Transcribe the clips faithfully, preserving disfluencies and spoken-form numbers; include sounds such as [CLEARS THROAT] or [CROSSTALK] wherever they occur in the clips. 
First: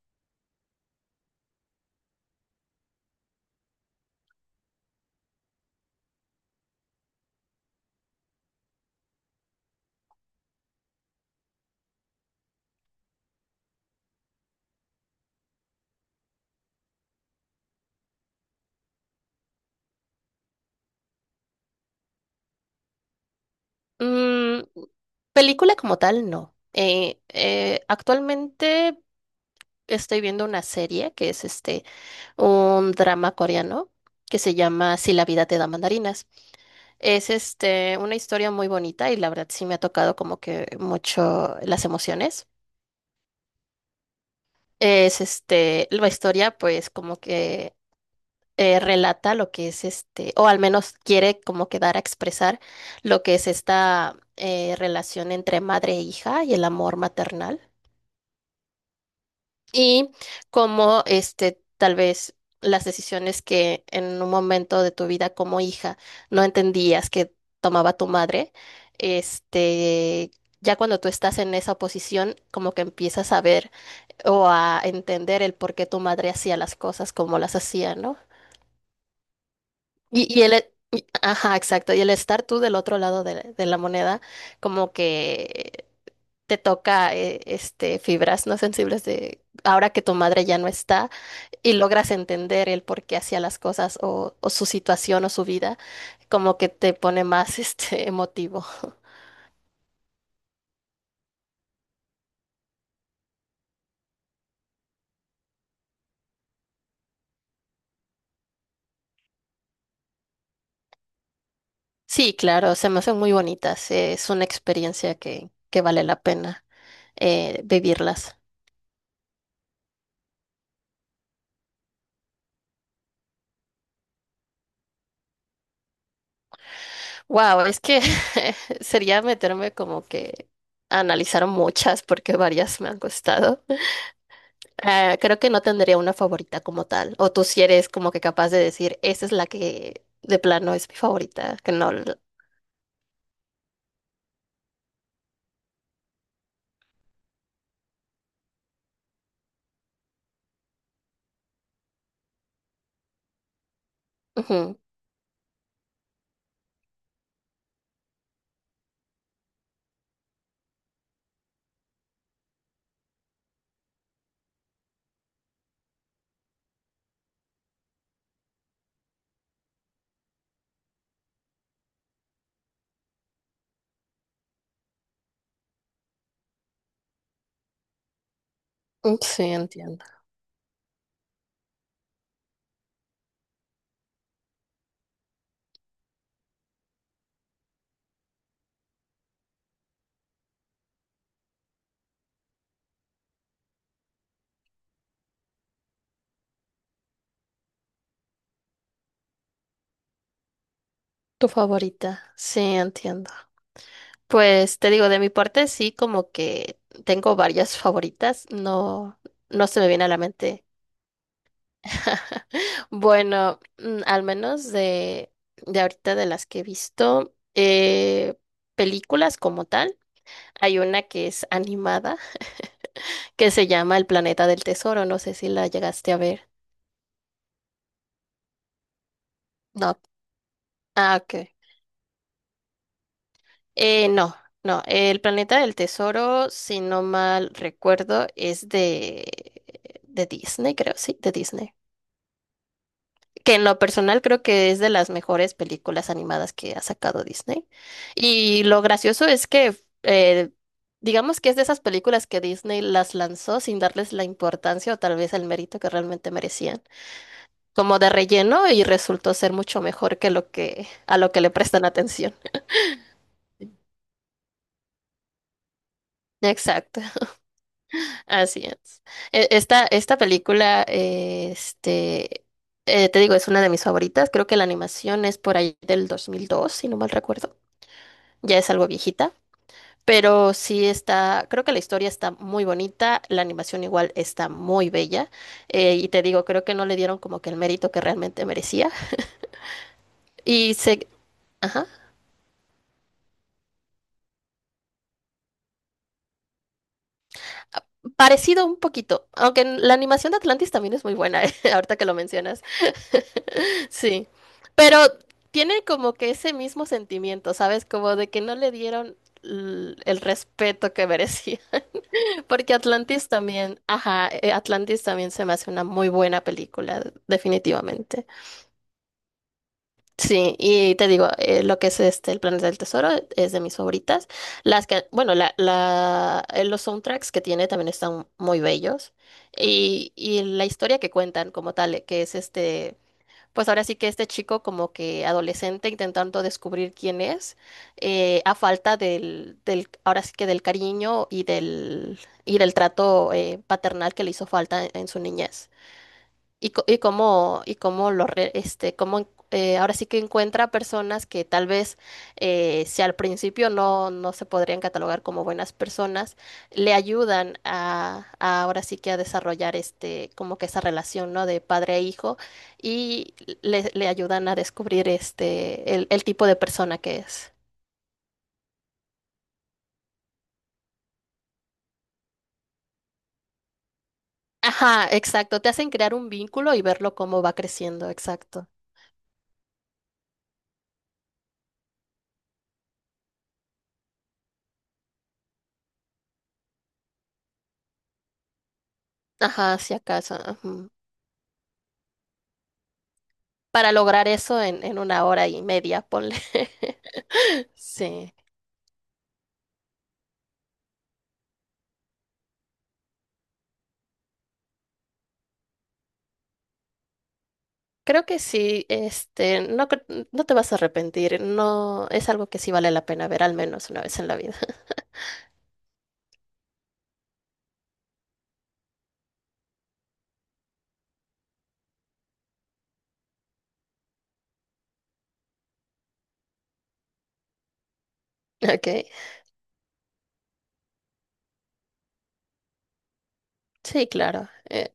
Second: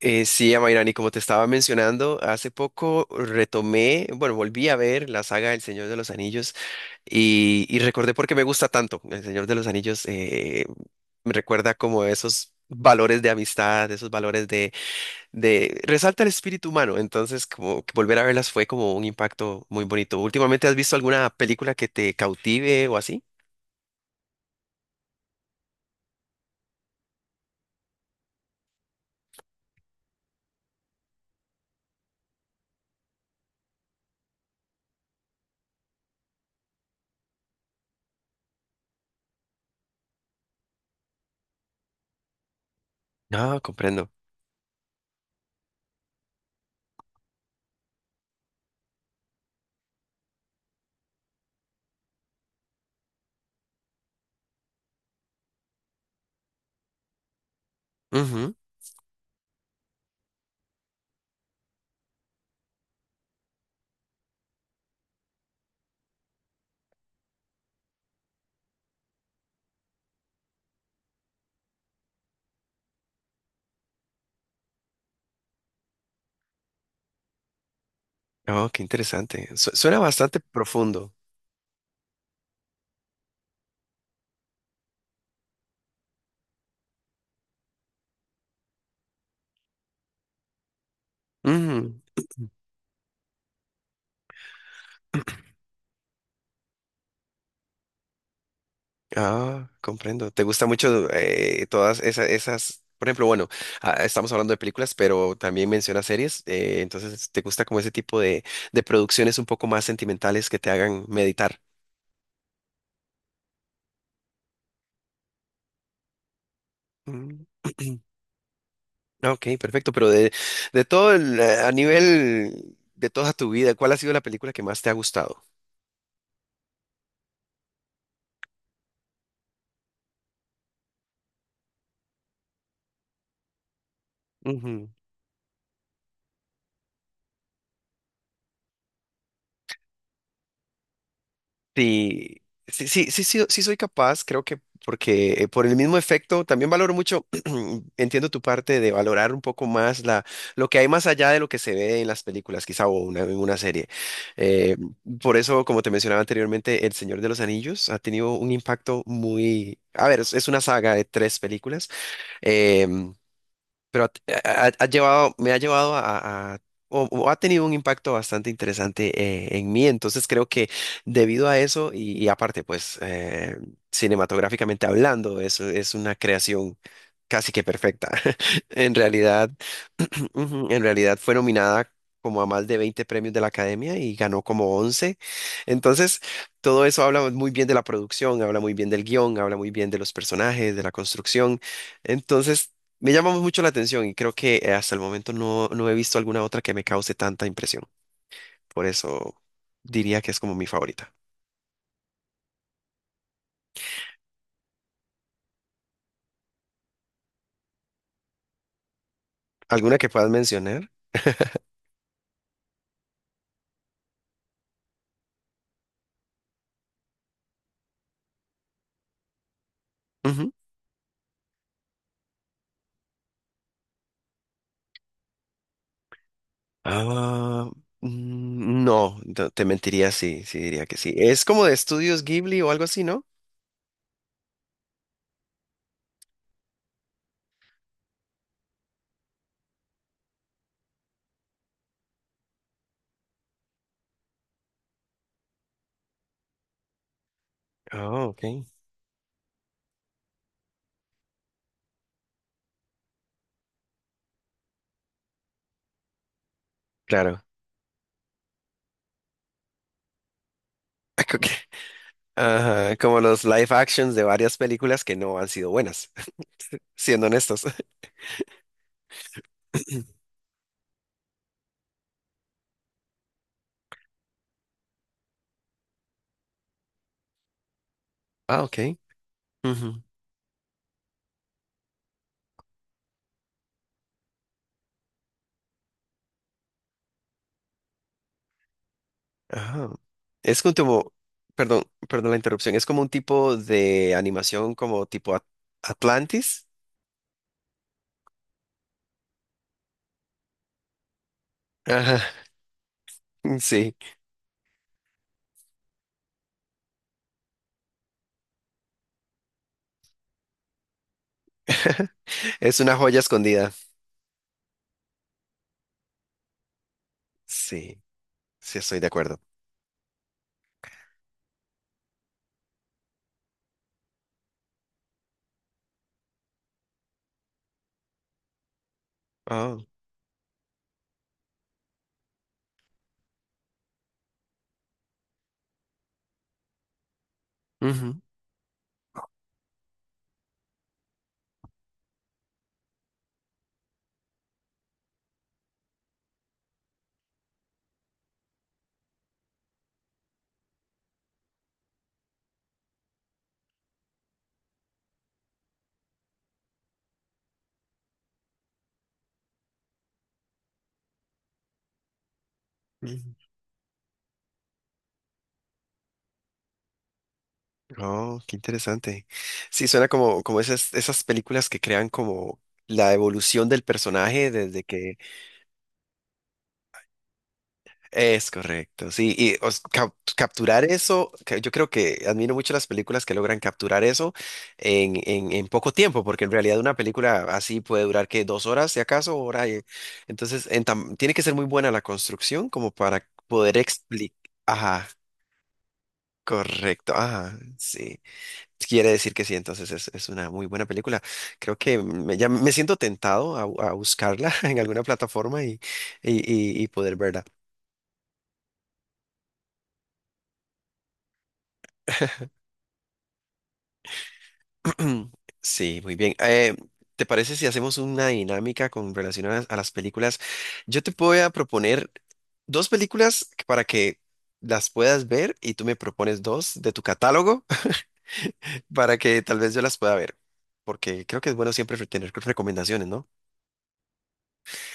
Eh, sí, Amairani, como te estaba mencionando, hace poco retomé, bueno, volví a ver la saga El Señor de los Anillos y, y recordé por qué me gusta tanto. El Señor de los Anillos eh, me recuerda como esos valores de amistad, esos valores de, de... Resalta el espíritu humano, entonces como que volver a verlas fue como un impacto muy bonito. ¿Últimamente has visto alguna película que te cautive o así? Mm, Película como tal, no. Eh, eh, actualmente estoy viendo una serie que es este un drama coreano que se llama Si la vida te da mandarinas. Es este una historia muy bonita, y la verdad sí me ha tocado como que mucho las emociones. Ah, comprendo. Es este la historia, pues como que eh, relata lo que es este o al menos quiere como que dar a expresar lo que es esta eh, relación entre madre e hija y el amor maternal. Ujú. Y cómo este tal vez las decisiones que en un momento de tu vida como hija no entendías que tomaba tu madre, este ya cuando tú estás en esa posición como que empiezas a ver o a entender el por qué tu madre hacía las cosas como las hacía, ¿no? Oh, qué interesante. Su- suena Y, bastante y el e- y- profundo. ajá, exacto. Y el estar tú del otro lado de, la de la moneda, como que te toca eh, este fibras no sensibles de ahora que tu madre ya no está, y Ujú. logras entender el por qué hacía las cosas, o, o su situación o su vida, como que te pone más [LAUGHS] este emotivo. Ah, comprendo. ¿Te gusta mucho eh, todas esas, esas, por ejemplo, bueno, ah, estamos hablando de películas, pero también menciona series, eh, entonces ¿te gusta como ese tipo de, de producciones un poco más sentimentales que te hagan meditar? Sí, claro, se me hacen muy bonitas. Eh, es una experiencia que, que vale la pena Mm. eh, [CLEARS THROAT] vivirlas. Ok, perfecto, pero de, de todo el, eh, a nivel de toda tu vida, ¿cuál ha sido la película que más te ha gustado? Wow, es que [LAUGHS] sería meterme como que a analizar muchas, porque varias me han costado. Eh, creo que no tendría una favorita como tal. O tú, si eres como que capaz de decir, esa es la que de plano es mi favorita, que no. la- Sí, sí, sí, sí, sí, sí soy capaz, creo que porque eh, por el mismo efecto también valoro mucho, [CLEARS THROAT] entiendo tu parte de valorar un poco más la, lo que hay más allá de lo que se ve en las películas, quizá o una, en una serie. Eh, Ujú. por eso, como te mencionaba anteriormente, El Señor de los Anillos ha tenido un impacto muy... A ver, es, es una saga de tres películas. em, pero ha, ha- ha llevado, me ha llevado a, a- o, o ha tenido un impacto bastante interesante eh, en mí. Entonces creo que debido a eso y, y aparte, pues eh, cinematográficamente hablando, eso es una creación casi que perfecta. [LAUGHS] En Sí, realidad, entiendo. [CLEARS THROAT] ujú, en realidad fue nominada como a más de veinte premios de la Academia y ganó como once. Entonces, todo eso habla muy bien de la producción, habla muy bien del guión, habla muy bien de los personajes, de la construcción. Entonces, me llama mucho la atención y creo que eh, hasta el momento no, no he visto alguna otra que me cause tanta impresión. Por eso diría que es como mi favorita. Tu favorita, sí, entiendo. Pues te digo, de mi parte sí, como que tengo varias favoritas, no, no se me ¿Alguna viene que a la puedas mente. mencionar? Bueno, mm, al menos de, de ahorita de las que he visto, eh, películas como tal, Ujú. hay una que es animada, que se llama El Planeta del Tesoro. No sé si la llegaste a ver. Ah, mm, no, no, te No. mentiría sí, sí diría que sí. Ah, Es ok. como de estudios Ghibli o algo así, ¿no? Eh, no, no, el Planeta del Tesoro, si no mal recuerdo, es de, de Disney, creo, sí, de Disney. Que en lo personal, creo que es de las mejores películas animadas que ha sacado Disney. Ah, ok. Y lo gracioso es que, eh, digamos que es de esas películas que Disney las lanzó sin darles la importancia o tal vez el mérito que realmente merecían, Claro. como de relleno, y resultó ser mucho mejor que lo que a [LAUGHS] lo que Ok. le prestan atención. Ajá, como los live actions de varias películas que no han sido buenas, [LAUGHS] Exacto. siendo honestos. Así es. E- Esta, esta [LAUGHS] película, eh, este, eh, te digo, es una de mis favoritas. Creo que la animación es por ahí del dos mil dos, si no mal recuerdo. Ya Ah, es algo ok. viejita, pero sí está, creo que la historia está muy bonita, la animación igual está muy bella. Eh, y te digo, creo que no le dieron como que el mérito que realmente merecía. Ajá. Es un Y se... tipo, perdón, ajá. perdón la interrupción, es como un tipo de animación como tipo At- Atlantis. Parecido un poquito, aunque en- la animación de Atlantis también es muy buena, [LAUGHS] eh, ahorita que lo Ajá, mencionas. [LAUGHS] [LAUGHS] sí, Sí, pero tiene como que ese mismo sentimiento, ¿sabes? Como de que no le dieron l- el respeto que merecía. [LAUGHS] [LAUGHS] Porque es una joya Atlantis escondida. también, ajá, eh, Atlantis también se me hace una muy buena película, Sí, definitivamente. sí, estoy de acuerdo. Sí, y te digo, eh, lo que es este El Planeta del Tesoro es de mis favoritas. Las que, bueno, la, la, eh, los soundtracks que tiene también están muy bellos. Oh, Y, y la historia que cuentan como tal, eh, que es este, pues ahora sí que este chico, como que adolescente, intentando descubrir quién es, ujú, eh, a falta del, del, ahora sí que del cariño, y del, y del trato eh, paternal que le hizo falta en en su niñez. Y, co- y cómo, y cómo lo re- este, cómo en- eh, ahora sí que encuentra personas que tal vez eh, si al principio no, no se podrían catalogar como buenas personas, le ayudan a, a ahora sí que a desarrollar este, como que esa relación, ¿no? De padre e hijo, ujú. y le, le ayudan a descubrir este el, el tipo de persona que es. Oh, qué interesante. Sí, suena como, como, esas, esas películas que crean como la evolución del personaje desde Ajá, que. exacto. Te hacen crear un vínculo y verlo cómo va creciendo, Es exacto. correcto, sí, y os- cap- capturar eso, que yo creo que admiro mucho las películas que logran capturar eso en, en, en poco tiempo, porque en realidad una película así puede durar que dos horas, si acaso, hora Ajá, y- si acaso. entonces en Ujú. tam- tiene que ser muy buena la construcción como para poder Para lograr explicar, eso en, en ajá, una hora y media, ponle. correcto, ajá, [LAUGHS] sí, Sí, quiere decir que sí, entonces es, es, una muy buena película, creo que me, ya me siento tentado a, a buscarla [LAUGHS] en alguna plataforma y, y, y y poder verla. creo que sí, este, no, cre- no te vas a arrepentir, no, es algo que sí vale la pena ver al menos una vez en la vida. [CLEARS THROAT] Sí, muy bien. Eh, ¿te parece si hacemos una dinámica con relación a las, a las películas? Yo te voy a proponer dos películas para que las puedas ver y tú me propones dos de tu catálogo. [LAUGHS] [LAUGHS] Ok, Para que tal vez yo las pueda ver, porque creo que es bueno siempre tener recomendaciones, ¿no? [CLEARS THROAT] sí, claro, eh,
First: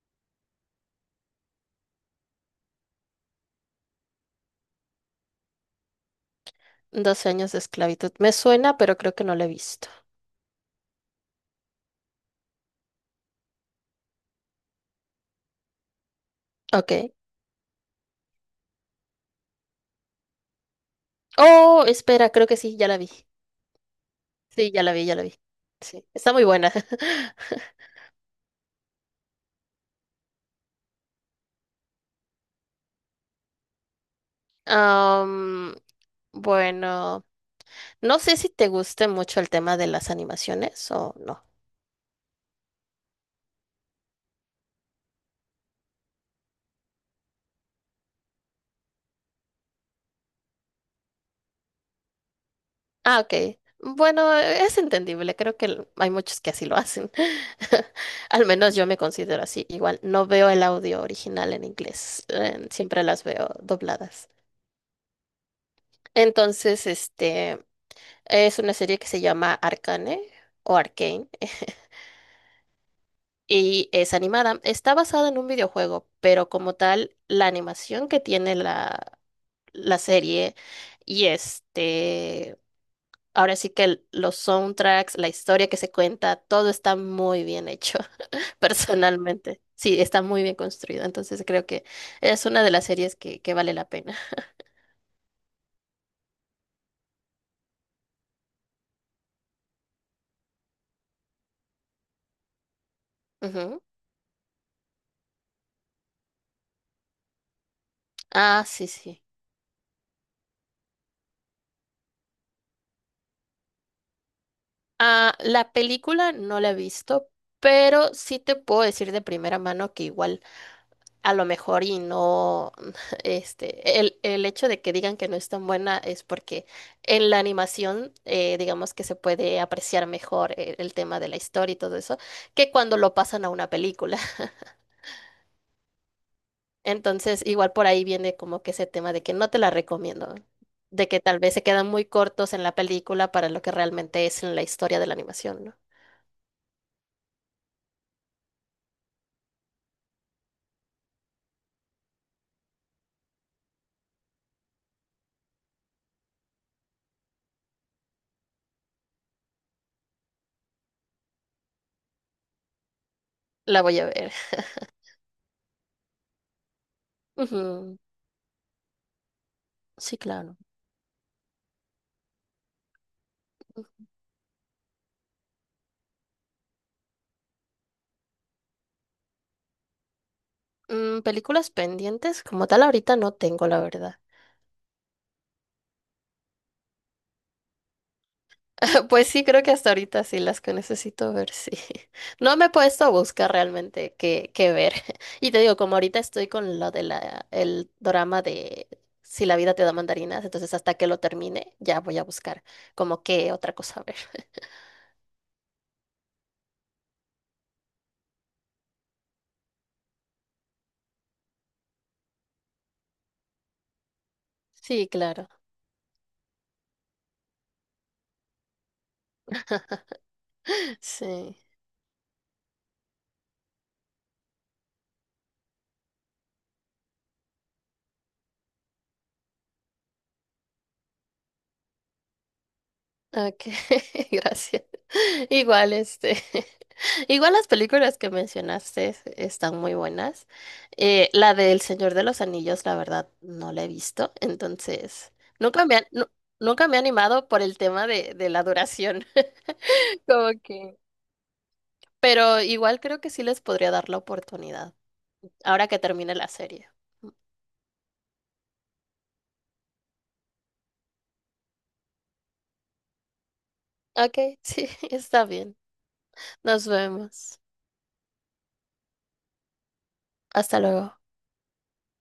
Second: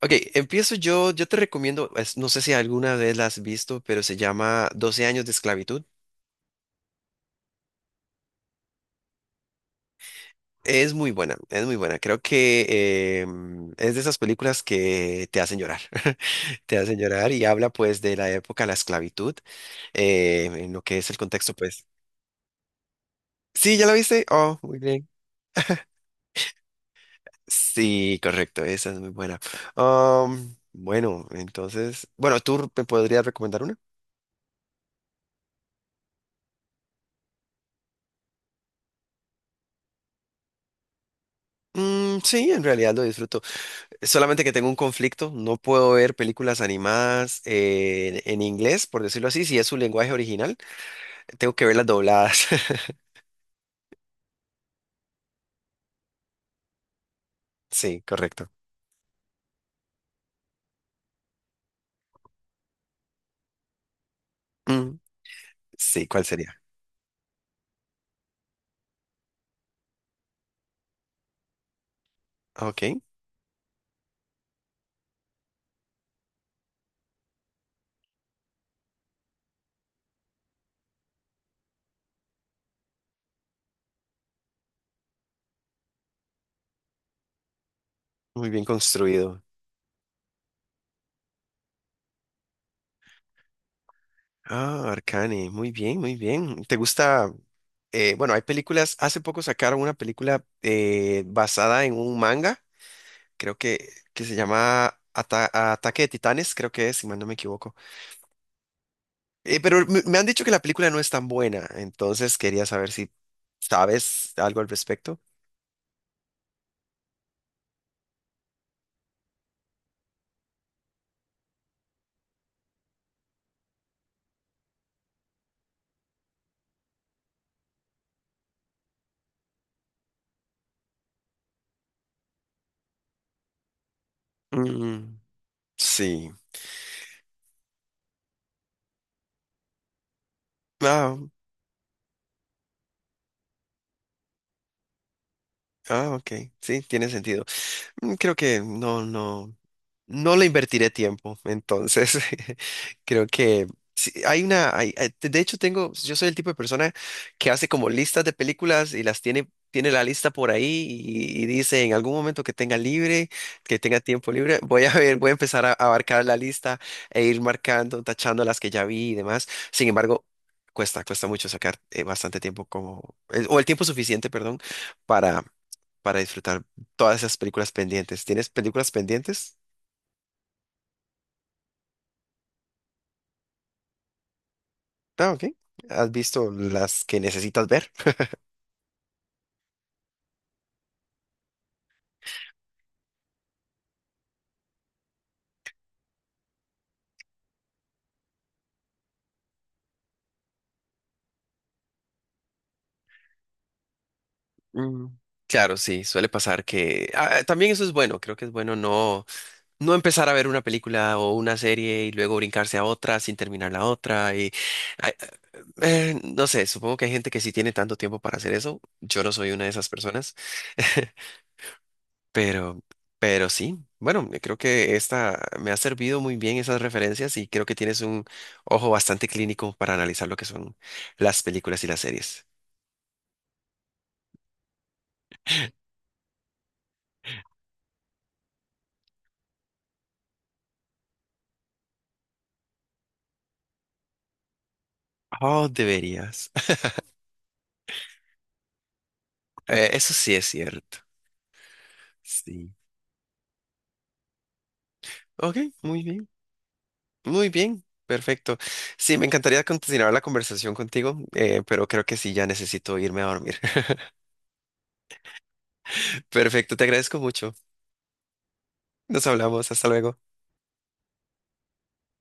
Ok, empiezo yo. Yo te recomiendo, es- no sé si alguna vez la has visto, pero se llama Doce años de esclavitud. doce años de esclavitud, me suena, pero creo que no la he visto. Es muy buena, es muy buena. Creo que em, es de esas películas que te hacen llorar, [LAUGHS] te Ok, hacen llorar y habla pues de la época de la esclavitud, eh, en lo que es el contexto oh, pues. espera, creo que sí, ya la vi, Sí, ¿ya la viste? Oh, sí, muy ya la vi, bien. ya la vi, sí, está muy buena. [LAUGHS] Sí, correcto, esa es muy buena. Am, bueno, entonces, bueno, ¿tú me podrías recomendar una? Am, bueno, no sé si te guste mucho el tema de las animaciones o no. Mm, sí, en realidad lo disfruto. Solamente que tengo un conflicto, no puedo ver películas animadas eh, en, en inglés, por decirlo así, si es su lenguaje original, tengo que verlas dobladas. [LAUGHS] Ah, ok. Bueno, es entendible. Creo que l- hay muchos que así lo hacen. Sí, [LAUGHS] Al correcto. menos yo me considero así. Igual, no veo el audio original en inglés. Eh, siempre las veo dobladas. Mm, sí, ¿cuál sería? Entonces, este es una serie que se llama Arcane o Arcane, eh, Ok, y es animada. Está basada en un videojuego, pero como tal, la animación que tiene la, la serie, y este ahora sí que el- los soundtracks, la historia que se cuenta, todo está muy bien hecho, muy [LAUGHS] bien construido. personalmente. Sí, está muy bien construido. Entonces creo que es una de las series que, que vale la pena. Ah, Arcane, muy bien, muy bien. ¿Te gusta? Eh, bueno, hay películas, hace poco sacaron una película eh, basada en un manga, creo Ujú. que, que se llama Ata- Ataque de Titanes, creo que es, si mal no me equivoco. Ah, sí, sí. Eh, pero me, me han dicho que la película no es tan buena, entonces quería saber si sabes algo al respecto. Ah, la película no la he visto, pero sí te puedo decir de primera mano que igual a lo mejor y no, [LAUGHS] este, el, el hecho de que digan que no es tan buena es porque en la animación, eh, digamos que se puede apreciar mejor el, el tema de la historia y todo eso, que cuando lo pasan a una película. [LAUGHS] Mm, sí. Entonces, igual por ahí viene como que ese tema de que no te la recomiendo, de Ah, que tal vez se quedan muy cortos en la película para lo que realmente es en la historia de la animación, ¿no? ah, ok. Sí, tiene sentido. Mm. Creo que no, no. No le invertiré tiempo, entonces [LAUGHS] creo que sí, hay una, hay- hay- de hecho tengo, yo soy el tipo de persona que hace como listas de películas y las tiene, tiene, la lista por ahí y, y dice en algún momento que tenga libre, que La voy tenga a tiempo ver. libre, voy a ver, voy a empezar a abarcar la lista e [LAUGHS] ir Ujú. marcando, tachando las que ya vi y demás. Sin Sí, embargo, claro. cuesta, cuesta mucho sacar eh, bastante tiempo como, el- o el tiempo suficiente, perdón, para, para disfrutar todas esas películas pendientes. ¿Tienes películas pendientes? Mm, películas pendientes, como tal, ahorita no tengo, la verdad. Ah, ok. ¿Has visto las que necesitas ver? [LAUGHS] Pues sí, creo que hasta ahorita sí las que necesito ver, sí. [LAUGHS] No me he puesto a buscar realmente qué, qué ver. [LAUGHS] Y te digo, como ahorita estoy con lo de la, el drama de Si la vida te da mandarinas, entonces hasta que lo termine, ya voy a buscar como qué otra cosa ver. [LAUGHS] Mm, claro, sí, suele pasar que ah, también eso es bueno, creo que es bueno no no empezar a ver una película o una serie y luego brincarse a otra sin terminar la otra y Sí, ay, claro. eh, no sé, supongo que hay gente que sí tiene tanto tiempo para hacer eso, yo no soy una de esas personas, [LAUGHS] [LAUGHS] Sí. pero pero sí, bueno, creo que esta me ha servido muy bien esas referencias y creo que tienes un ojo bastante clínico para analizar lo que son las películas y las series. Ok, [LAUGHS] gracias. Igual, este, [LAUGHS] igual las películas que mencionaste están muy buenas. Eh, la del Señor de los Anillos, la verdad, no la he visto, entonces Oh, nunca me, han- nu- deberías. [LAUGHS] nunca me he animado por el tema de, de la duración. Eh, eso [LAUGHS] sí es Como que, cierto. pero Sí. igual creo que sí les podría dar la oportunidad, Ok, ahora que muy bien. termine la serie. Muy bien. Perfecto. Sí, me encantaría continuar la conversación contigo, eh, pero creo que sí, ya necesito irme a dormir. [LAUGHS] Ok, [LAUGHS] sí, está bien. Perfecto, te Nos agradezco mucho. vemos. Nos hablamos. Hasta luego. Hasta luego.